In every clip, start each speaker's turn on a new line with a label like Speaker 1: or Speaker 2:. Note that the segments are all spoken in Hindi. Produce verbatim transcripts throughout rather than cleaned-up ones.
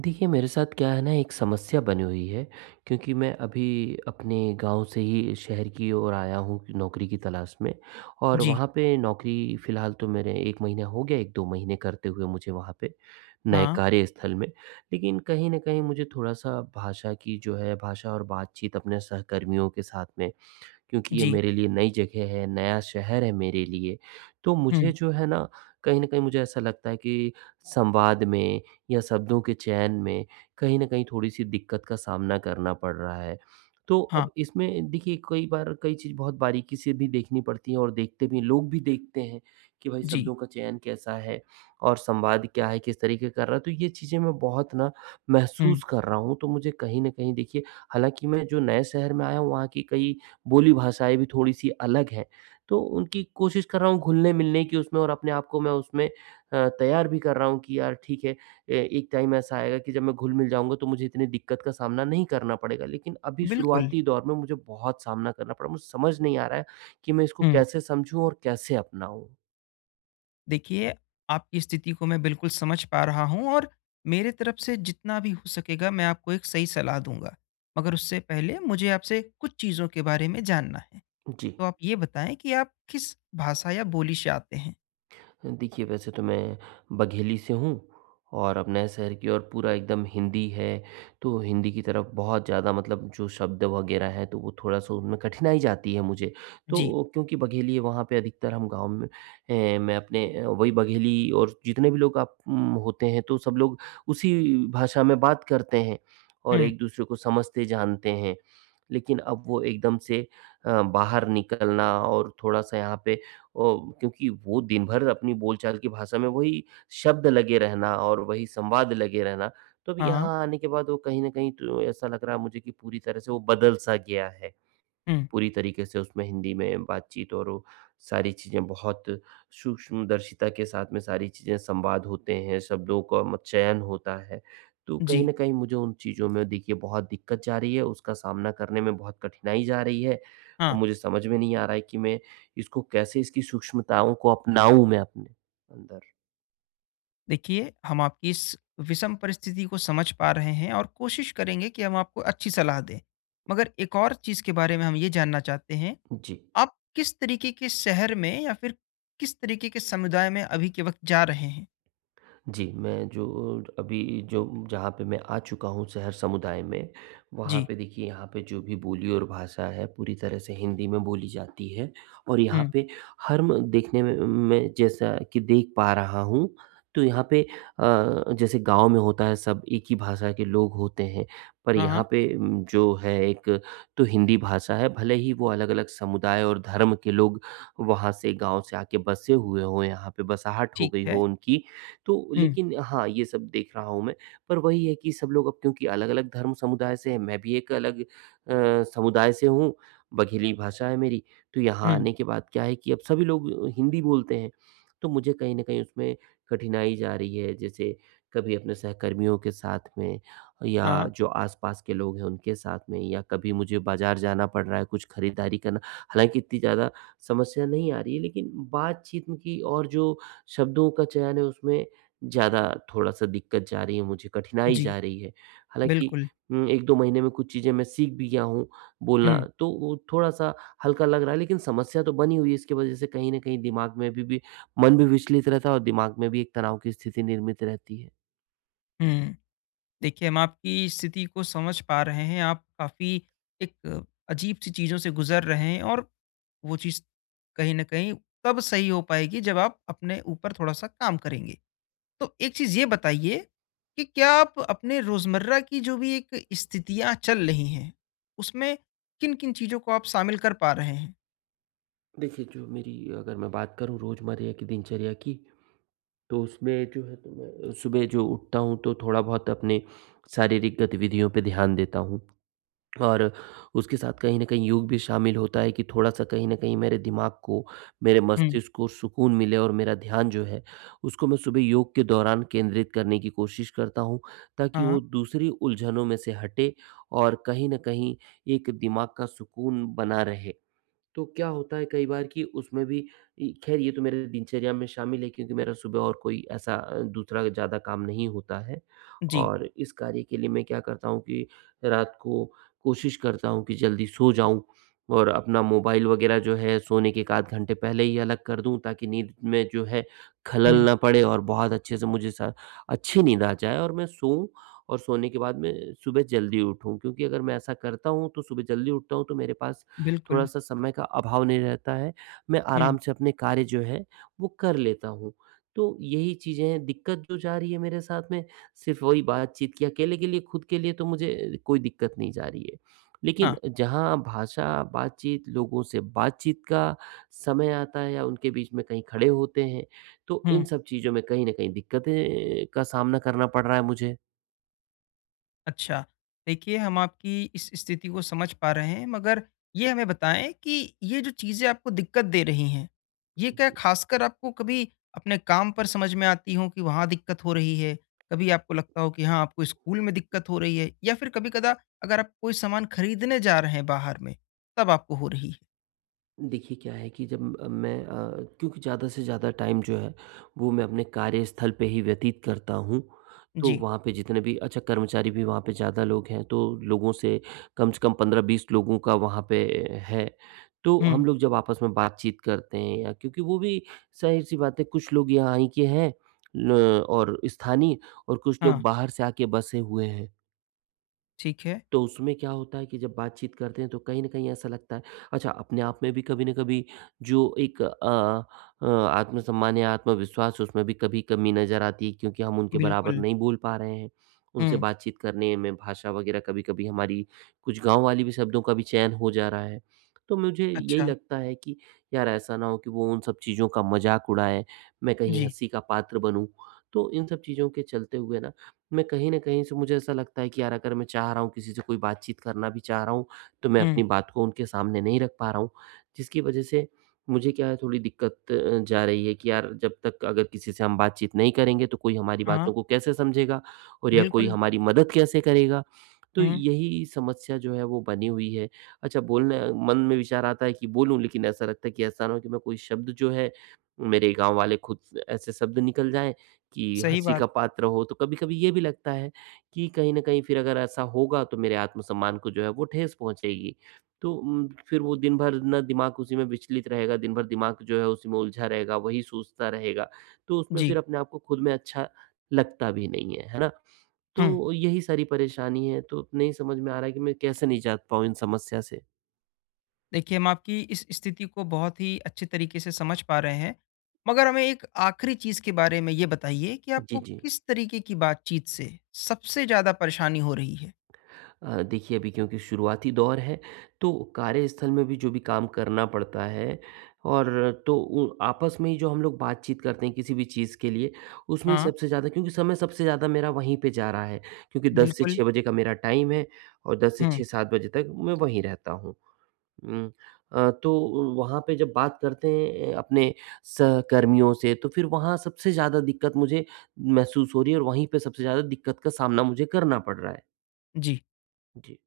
Speaker 1: देखिए, मेरे साथ क्या है ना, एक समस्या बनी हुई है। क्योंकि मैं अभी अपने गाँव से ही शहर की ओर आया हूँ नौकरी की तलाश में। और
Speaker 2: जी।
Speaker 1: वहाँ पे नौकरी फ़िलहाल तो मेरे एक महीना हो गया, एक दो महीने करते हुए मुझे वहाँ पे, नए
Speaker 2: हाँ।
Speaker 1: कार्यस्थल में। लेकिन कहीं न कहीं मुझे थोड़ा-सा भाषा की जो है भाषा और बातचीत अपने सहकर्मियों के साथ में, क्योंकि ये
Speaker 2: जी।
Speaker 1: मेरे लिए नई जगह है, नया शहर है मेरे लिए। तो
Speaker 2: हुँ।
Speaker 1: मुझे जो है ना, कहीं न कहीं मुझे ऐसा लगता है कि संवाद में या शब्दों के चयन में कहीं न कहीं थोड़ी-सी दिक्कत का सामना करना पड़ रहा है। तो
Speaker 2: हाँ।
Speaker 1: अब इसमें देखिए, कई बार कई चीज़ बहुत बारीकी से भी देखनी पड़ती है और देखते भी हैं, लोग भी देखते हैं कि भाई
Speaker 2: जी।
Speaker 1: शब्दों का चयन कैसा है और संवाद क्या है, किस तरीके कर रहा है। तो ये चीज़ें मैं बहुत ना
Speaker 2: हुँ।
Speaker 1: महसूस कर रहा हूँ, तो मुझे कहीं न कहीं देखिए, हालाँकि मैं जो नए शहर में आया हूँ, वहाँ की कई बोली भाषाएँ भी थोड़ी-सी अलग हैं, तो उनकी कोशिश कर रहा हूँ घुलने-मिलने की उसमें और अपने आप को मैं उसमें अ, तैयार भी कर रहा हूँ कि यार ठीक है, अ, एक टाइम ऐसा आएगा कि जब मैं घुल-मिल जाऊँगा तो मुझे इतनी दिक्कत का सामना नहीं करना पड़ेगा। लेकिन अभी
Speaker 2: बिल्कुल।
Speaker 1: शुरुआती दौर में मुझे बहुत सामना करना पड़ा, मुझे समझ नहीं आ रहा है कि मैं इसको
Speaker 2: हुँ।
Speaker 1: कैसे समझूँ और कैसे अपनाऊँ?
Speaker 2: देखिए, आपकी स्थिति को मैं बिल्कुल समझ पा रहा हूँ और मेरे तरफ से जितना भी हो सकेगा मैं आपको एक सही सलाह दूँगा। मगर उससे पहले मुझे आपसे कुछ चीज़ों के बारे में जानना है।
Speaker 1: जी।
Speaker 2: तो आप ये बताएँ कि आप किस भाषा या बोली से आते हैं?
Speaker 1: देखिए, वैसे तो मैं बघेली से हूँ और अब नए शहर की ओर पूरा एकदम हिंदी है, तो हिंदी की तरफ बहुत ज़्यादा मतलब जो शब्द वगैरह हैं तो वो थोड़ा-सा उनमें कठिनाई जाती है मुझे।
Speaker 2: जी।
Speaker 1: तो क्योंकि बघेली है वहाँ पे अधिकतर हम गाँव में ए, मैं अपने अ, वही बघेली और जितने भी लोग आप उम, होते हैं तो सब लोग उसी भाषा में बात करते हैं और
Speaker 2: हुँ।
Speaker 1: एक-दूसरे को समझते जानते हैं। लेकिन अब वो एकदम से अ, बाहर निकलना और थोड़ा-सा यहाँ पे ओ, क्योंकि वो दिन भर अपनी बोलचाल की भाषा में वही शब्द लगे रहना और वही संवाद लगे रहना, तो अब
Speaker 2: हाँ।
Speaker 1: यहाँ आने के बाद वो कहीं न कहीं तो ऐसा लग रहा है मुझे कि पूरी तरह से वो बदल-सा गया है।
Speaker 2: हुँ।
Speaker 1: पूरी तरीके से उसमें हिंदी में बातचीत और वो सारी चीज़ें बहुत सूक्ष्मदर्शिता के साथ में सारी चीज़ें संवाद होते हैं, शब्दों का म चयन होता है। तो कहीं
Speaker 2: जी।
Speaker 1: न कहीं मुझे उन चीज़ों में देखिए बहुत दिक्कत जा रही है, उसका सामना करने में बहुत कठिनाई जा रही है। अब
Speaker 2: हाँ।
Speaker 1: मुझे समझ में नहीं आ रहा है कि मैं इसको कैसे, इसकी सूक्ष्मताओं को अपनाऊँ मैं अपने अंदर?
Speaker 2: देखिए, हम आपकी इस विषम परिस्थिति को समझ पा रहे हैं और कोशिश करेंगे कि हम आपको अच्छी सलाह दें। मगर एक और चीज़ के बारे में हम ये जानना चाहते हैं,
Speaker 1: जी।
Speaker 2: आप किस तरीके के शहर में या फिर किस तरीके के समुदाय में अभी के वक़्त जा रहे हैं?
Speaker 1: जी, मैं जो अभी जो जहाँ पे मैं आ चुका हूँ शहर समुदाय में, वहाँ
Speaker 2: जी।
Speaker 1: पे देखिए यहाँ पे जो भी बोली और भाषा है पूरी तरह से हिंदी में बोली जाती है। और यहाँ
Speaker 2: हुँ।
Speaker 1: पे हर म देखने में मैं जैसा कि देख पा रहा हूँ, तो यहाँ पे अ, जैसे गाँव में होता है सब एक ही भाषा के लोग होते हैं, पर
Speaker 2: हाँ,
Speaker 1: यहाँ
Speaker 2: हाँ।
Speaker 1: पे उम, जो है एक तो हिंदी भाषा है, भले ही वो अलग-अलग समुदाय और धर्म के लोग वहाँ से गाँव से आके बसे हुए हों, यहाँ पे बसाहट हो
Speaker 2: ठीक
Speaker 1: गई
Speaker 2: है।
Speaker 1: हो उनकी, तो
Speaker 2: हुँ,
Speaker 1: लेकिन हाँ, ये सब देख रहा हूँ मैं, पर वही है कि सब लोग अब क्योंकि अलग-अलग धर्म समुदाय से हैं, मैं भी एक अलग अ, समुदाय से हूँ, बघेली भाषा है मेरी, तो यहाँ
Speaker 2: हुँ।
Speaker 1: आने के बाद क्या है कि अब सभी लोग हिंदी बोलते हैं, तो मुझे कहीं न कहीं उसमें कठिनाई जा रही है। जैसे कभी अपने सहकर्मियों के साथ में या
Speaker 2: हाँ,
Speaker 1: जो आस-पास के लोग हैं, उनके साथ में या कभी मुझे बाज़ार जाना पड़ रहा है, कुछ खरीदारी करना, हालाँकि इतनी ज़्यादा समस्या नहीं आ रही है, लेकिन बातचीत में की और जो शब्दों का चयन है, उसमें ज़्यादा थोड़ा-सा दिक्कत जा रही है मुझे, कठिनाई
Speaker 2: जी।
Speaker 1: जा रही है। हालाँकि
Speaker 2: बिल्कुल।
Speaker 1: उम, एक दो महीने में कुछ चीज़ें मैं सीख भी गया हूँ बोलना,
Speaker 2: हुँ,
Speaker 1: तो वो थोड़ा-सा हल्का लग रहा है, लेकिन समस्या तो बनी हुई है, इसकी वजह से कहीं न कहीं दिमाग में अभी भी मन भी विचलित रहता है और दिमाग में भी एक तनाव की स्थिति निर्मित रहती है।
Speaker 2: हुँ। देखिए, हम आपकी स्थिति को समझ पा रहे हैं। आप काफ़ी एक अजीब-सी चीज़ों से गुज़र रहे हैं और वो चीज़ कहीं न कहीं तब सही हो पाएगी जब आप अपने ऊपर थोड़ा-सा काम करेंगे। तो एक चीज़ ये बताइए कि क्या आप अपने रोज़मर्रा की जो भी एक स्थितियाँ चल रही हैं, उसमें किन-किन चीज़ों को आप शामिल कर पा रहे हैं?
Speaker 1: देखिए, जो मेरी अगर मैं बात करूँ रोज़मर्रा की दिनचर्या की, तो उसमें जो है तो मैं सुबह जो उठता हूँ तो थोड़ा-बहुत अपने शारीरिक गतिविधियों पे ध्यान देता हूँ। और उसके साथ कहीं न कहीं योग भी शामिल होता है कि थोड़ा-सा कहीं न कहीं मेरे दिमाग को, मेरे
Speaker 2: हुँ।
Speaker 1: मस्तिष्क को सुकून मिले और मेरा ध्यान जो है, उसको मैं सुबह योग के दौरान केंद्रित करने की कोशिश करता हूँ, ताकि
Speaker 2: हाँ,
Speaker 1: वो दूसरी उलझनों में से हटे और कहीं न कहीं एक दिमाग का सुकून बना रहे। तो क्या होता है कई बार कि उसमें भी इ खैर ये तो मेरे दिनचर्या में शामिल है, क्योंकि मेरा सुबह और कोई ऐसा अ, दूसरा ज़्यादा काम नहीं होता है।
Speaker 2: जी।
Speaker 1: और इस कार्य के लिए मैं क्या करता हूँ कि रात को कोशिश करता हूँ कि जल्दी सो जाऊँ और अपना मोबाइल वग़ैरह जो है सोने के एक आध घंटे पहले ही अलग कर दूँ ताकि नींद में जो है खलल
Speaker 2: हुँ,
Speaker 1: ना पड़े और बहुत अच्छे से मुझे स अच्छी नींद आ जाए और मैं सोऊँ और सोने के बाद मैं सुबह जल्दी उठूँ, क्योंकि अगर मैं ऐसा करता हूँ तो सुबह जल्दी उठता हूँ तो मेरे पास
Speaker 2: बिल्कुल।
Speaker 1: थोड़ा-सा समय का अभाव नहीं रहता है, मैं
Speaker 2: हुँ,
Speaker 1: आराम से अपने कार्य जो है वो कर लेता हूँ। तो यही चीज़ें हैं, दिक्कत जो जा रही है मेरे साथ में, सिर्फ़ वही बातचीत की, अकेले के लिए खुद के लिए तो मुझे कोई दिक्कत नहीं जा रही है। लेकिन
Speaker 2: हाँ।
Speaker 1: जहाँ भाषा, बातचीत, लोगों से बातचीत का समय आता है या उनके बीच में कहीं खड़े होते हैं, तो
Speaker 2: हुँ।
Speaker 1: इन सब चीज़ों में कहीं न कहीं दिक्कतें का सामना करना पड़ रहा है मुझे।
Speaker 2: अच्छा, देखिए हम आपकी इस स्थिति को समझ पा रहे हैं मगर ये हमें बताएँ कि ये जो चीज़ें आपको दिक्कत दे रही हैं, ये क्या
Speaker 1: जी।
Speaker 2: ख़ासकर आपको कभी अपने काम पर समझ में आती हों कि वहाँ दिक्कत हो रही है? कभी आपको लगता हो कि हाँ, आपको स्कूल में दिक्कत हो रही है या फिर कभी-कदा अगर आप कोई सामान खरीदने जा रहे हैं बाहर में, तब आपको हो रही है?
Speaker 1: देखिए, क्या है कि जब अ, मैं अ, क्योंकि ज़्यादा से ज़्यादा टाइम जो है वो मैं अपने कार्यस्थल पे ही व्यतीत करता हूँ। तो
Speaker 2: जी।
Speaker 1: वहाँ पे जितने भी अच्छा कर्मचारी भी वहाँ पे ज़्यादा लोग हैं तो लोगों से कम से कम पंद्रह बीस लोगों का वहाँ पे है। तो
Speaker 2: हुँ,
Speaker 1: हम लोग जब आपस में बातचीत करते हैं या क्योंकि वो भी ज़ाहिर-सी बात है, कुछ लोग यहाँ ही के हैं ल और स्थानीय और कुछ
Speaker 2: हाँ,
Speaker 1: लोग बाहर से आके बसे हुए हैं।
Speaker 2: ठीक है।
Speaker 1: तो उसमें क्या होता है कि जब बातचीत करते हैं तो कहीं न कहीं ऐसा लगता है, अच्छा अपने आप में भी कभी न कभी जो एक अ अ, आत्मसम्मान या आत्मविश्वास है, उसमें भी कभी कमी नज़र आती है क्योंकि हम उनके बराबर
Speaker 2: बिल्कुल।
Speaker 1: नहीं बोल पा रहे हैं। उनसे
Speaker 2: हुँ,
Speaker 1: बातचीत करने में भाषा वग़ैरह कभी-कभी हमारी कुछ गाँव वाली भी शब्दों का भी चयन हो जा रहा है। तो मुझे यही
Speaker 2: अच्छा।
Speaker 1: लगता है कि यार ऐसा ना हो कि वो उन सब चीज़ों का मज़ाक उड़ाएँ, मैं कहीं
Speaker 2: जी।
Speaker 1: हँसी का पात्र बनूँ। तो इन सब चीज़ों के चलते हुए ना मैं कहीं न कहीं से मुझे ऐसा लगता है कि यार अगर मैं चाह रहा हूँ किसी से कोई बातचीत करना भी चाह रहा हूँ, तो मैं
Speaker 2: हुँ,
Speaker 1: अपनी बात को उनके सामने नहीं रख पा रहा हूँ। जिसकी वजह से मुझे क्या है थोड़ी दिक्कत अ, जा रही है कि यार जब तक अगर किसी से हम बातचीत नहीं करेंगे तो कोई हमारी
Speaker 2: हाँ,
Speaker 1: बातों को कैसे समझेगा और या कोई
Speaker 2: बिल्कुल।
Speaker 1: हमारी मदद कैसे करेगा? तो
Speaker 2: हुँ,
Speaker 1: यही समस्या जो है वो बनी हुई है। अच्छा बोलने मन में विचार आता है कि बोलूँ लेकिन ऐसा लगता है कि ऐसा ना हो कि मैं कोई शब्द जो है मेरे गाँव वाले खुद ऐसे शब्द निकल जाएँ कि
Speaker 2: सही
Speaker 1: हँसी
Speaker 2: बात।
Speaker 1: का पात्र हो, तो कभी-कभी ये भी लगता है कि कहीं न कहीं फिर अगर ऐसा होगा तो मेरे आत्मसम्मान को जो है वो ठेस पहुँचेगी। तो उम, फिर वो दिन भर ना दिमाग उसी में विचलित रहेगा, दिन भर दिमाग जो है उसी में उलझा रहेगा, वही सोचता रहेगा, तो उसमें फिर
Speaker 2: जी,
Speaker 1: अपने आप को खुद में अच्छा लगता भी नहीं है, है ना?
Speaker 2: हुँ।
Speaker 1: तो यही सारी परेशानी है, तो नहीं समझ में आ रहा है कि मैं कैसे निजात पाऊँ इन समस्या से?
Speaker 2: देखिए, हम आपकी इस स्थिति को बहुत ही अच्छे तरीके से समझ पा रहे हैं। मगर हमें एक आखिरी चीज़ के बारे में ये बताइए कि
Speaker 1: जी,
Speaker 2: आपको
Speaker 1: जी।
Speaker 2: किस तरीके की बातचीत से सबसे ज़्यादा परेशानी हो रही है?
Speaker 1: अ, देखिए, अभी क्योंकि शुरुआती दौर है तो कार्यस्थल में भी जो भी काम करना पड़ता है और तो उ आपस में ही जो हम लोग बातचीत करते हैं किसी भी चीज़ के लिए उसमें
Speaker 2: हाँ,
Speaker 1: सबसे ज़्यादा, क्योंकि समय सबसे ज़्यादा मेरा वहीं पे जा रहा है क्योंकि दस से
Speaker 2: बिल्कुल।
Speaker 1: छह बजे का मेरा टाइम है और दस से
Speaker 2: हुँ,
Speaker 1: छह सात बजे तक मैं वहीं रहता हूँ। उम, अ, तो वहाँ पे जब बात करते हैं अ, अपने सहकर्मियों से तो फिर वहाँ सबसे ज़्यादा दिक्कत मुझे महसूस हो रही है और वहीं पे सबसे ज़्यादा दिक्कत का सामना मुझे करना पड़ रहा है।
Speaker 2: जी।
Speaker 1: जी,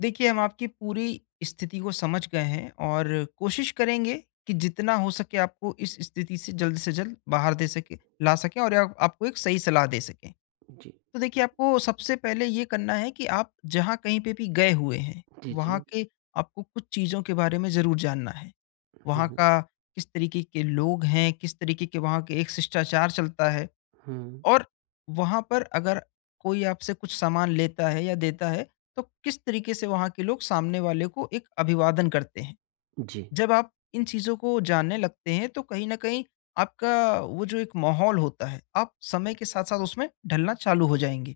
Speaker 2: देखिए, हम आपकी पूरी स्थिति को समझ गए हैं और कोशिश करेंगे कि जितना हो सके आपको इस स्थिति से जल्द से जल्द बाहर दे सके ला सकें और आप आपको एक सही सलाह दे सकें।
Speaker 1: जी।
Speaker 2: तो देखिए आपको सबसे पहले ये करना है कि आप जहाँ कहीं पे भी गए हुए हैं
Speaker 1: जी,
Speaker 2: वहाँ
Speaker 1: जी।
Speaker 2: के आपको कुछ चीज़ों के बारे में ज़रूर जानना है।
Speaker 1: हुँ,
Speaker 2: वहाँ
Speaker 1: हुँ,
Speaker 2: का किस तरीके के लोग हैं, किस तरीके के वहाँ के एक शिष्टाचार चलता है,
Speaker 1: हुँ।
Speaker 2: और वहाँ पर अगर कोई आपसे कुछ सामान लेता है या देता है तो किस तरीके से वहाँ के लोग सामने वाले को एक अभिवादन करते हैं।
Speaker 1: जी,
Speaker 2: जब आप इन चीज़ों को जानने लगते हैं तो कहीं ना कहीं आपका वो जो एक माहौल होता है आप समय के साथ साथ उसमें ढलना चालू हो जाएंगे।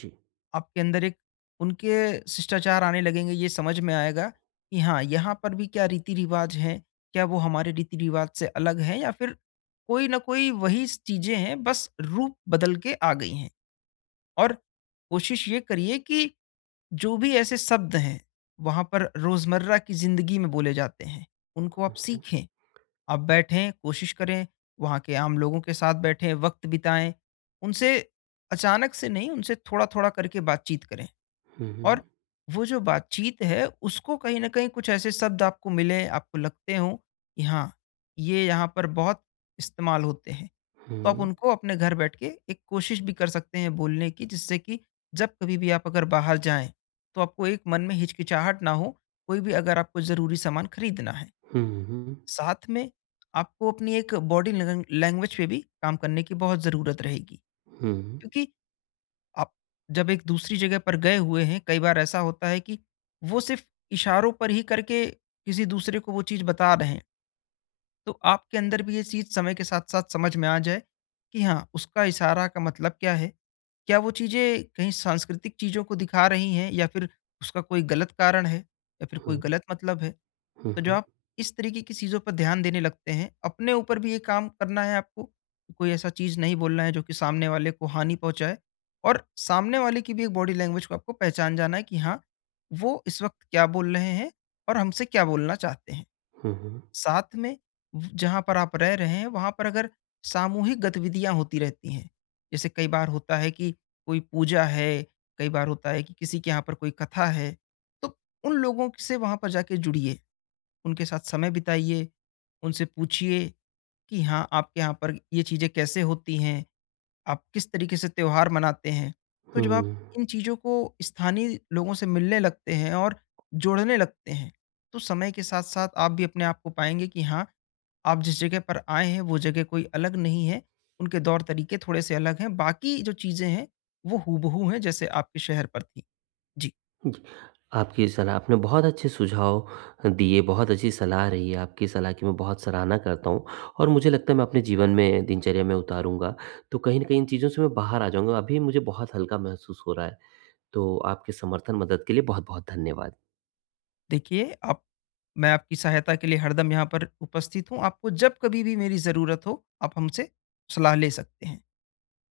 Speaker 1: जी।
Speaker 2: आपके अंदर एक उनके शिष्टाचार आने लगेंगे, ये समझ में आएगा कि हाँ, यहाँ पर भी क्या रीति-रिवाज हैं, क्या वो हमारे रीति-रिवाज से अलग हैं या फिर कोई न कोई वही स चीज़ें हैं, बस रूप बदल के आ गई हैं। और कोशिश ये करिए कि जो भी ऐसे शब्द हैं, वहाँ पर रोज़मर्रा की ज़िंदगी में बोले जाते हैं, उनको आप
Speaker 1: हुँ,
Speaker 2: सीखें। आप बैठें, कोशिश करें, वहाँ के आम लोगों के साथ बैठें, वक़्त बिताएँ, उनसे अचानक से नहीं, उनसे थोड़ा-थोड़ा करके बातचीत करें।
Speaker 1: हुँ, हुँ,
Speaker 2: और वो जो बातचीत है उसको कहीं न कहीं कुछ ऐसे शब्द आपको मिले, आपको लगते हों कि हाँ, ये यहाँ पर बहुत इस्तेमाल होते हैं। तो आप
Speaker 1: हुँ,
Speaker 2: उनको अपने घर बैठ के एक कोशिश भी कर सकते हैं बोलने की जिससे कि जब कभी भी आप अगर बाहर जाएँ, तो आपको एक मन में हिचकिचाहट ना हो, कोई भी अगर आपको ज़रूरी सामान खरीदना है।
Speaker 1: हुँ, हुँ,
Speaker 2: साथ में आपको अपनी एक बॉडी लैंग लैंग्वेज पे भी काम करने की बहुत ज़रूरत रहेगी।
Speaker 1: हुँ,
Speaker 2: क्योंकि आप जब एक दूसरी जगह पर गए हुए हैं, कई बार ऐसा होता है कि वो सिर्फ़ इशारों पर ही करके किसी दूसरे को वो चीज़ बता रहे हैं। तो आपके अंदर भी ये चीज़ समय के साथ-साथ समझ में आ जाए कि हाँ, उसका इशारा का मतलब क्या है? क्या वो चीज़ें कहीं सांस्कृतिक चीज़ों को दिखा रही हैं या फिर उसका कोई गलत कारण है या फिर
Speaker 1: हुँ,
Speaker 2: कोई
Speaker 1: हुँ,
Speaker 2: गलत मतलब है? तो जब
Speaker 1: हुँ,
Speaker 2: आप इस तरीके की चीज़ों पर ध्यान देने लगते हैं, अपने ऊपर भी ये काम करना है आपको, कि कोई ऐसा चीज़ नहीं बोलना है जो कि सामने वाले को हानि पहुँचाए और सामने वाले की भी एक बॉडी लैंग्वेज को आपको पहचान जाना है कि हाँ, वो इस वक़्त क्या बोल रहे हैं और हमसे क्या बोलना चाहते हैं।
Speaker 1: हुँ,
Speaker 2: साथ में व जहाँ पर आप रह रहे हैं, वहाँ पर अगर सामूहिक गतिविधियाँ होती रहती हैं, जैसे कई बार होता है कि कोई पूजा है, कई बार होता है कि किसी के यहाँ पर कोई कथा है, तो उन लोगों से वहाँ पर जाके जुड़िए। उनके साथ समय बिताइए, उनसे पूछिए कि हाँ, आपके यहाँ पर ये चीज़ें कैसे होती हैं? आप किस तरीके से त्योहार मनाते हैं? तो
Speaker 1: हुँ,
Speaker 2: जब आप
Speaker 1: हुँ।
Speaker 2: इन चीज़ों को स्थानीय लोगों से मिलने लगते हैं और जोड़ने लगते हैं, तो समय के साथ-साथ आप भी अपने आप को पाएँगे कि हाँ, आप जिस जगह पर आए हैं, वो जगह कोई अलग नहीं है, उनके दौर तरीके थोड़े-से अलग हैं, बाकी जो चीज़ें हैं, वो हूबहू हैं जैसे आपके शहर पर थी। जी।
Speaker 1: जी, आपकी सलाह आपने बहुत अच्छे सुझाव दिए, बहुत अच्छी सलाह रही है, आपकी सलाह की मैं बहुत सराहना करता हूँ और मुझे लगता है मैं अपने जीवन में दिनचर्या में उतारूँगा, तो कहीं न कहीं इन चीज़ों से मैं बाहर आ जाऊँगा, अभी मुझे बहुत हल्का महसूस हो रहा है। तो आपके समर्थन मदद के लिए बहुत-बहुत धन्यवाद।
Speaker 2: देखिए, आप, मैं आपकी सहायता के लिए हरदम यहाँ पर उपस्थित हूँ। आपको जब कभी भी मेरी ज़रूरत हो, आप हमसे सलाह ले सकते हैं।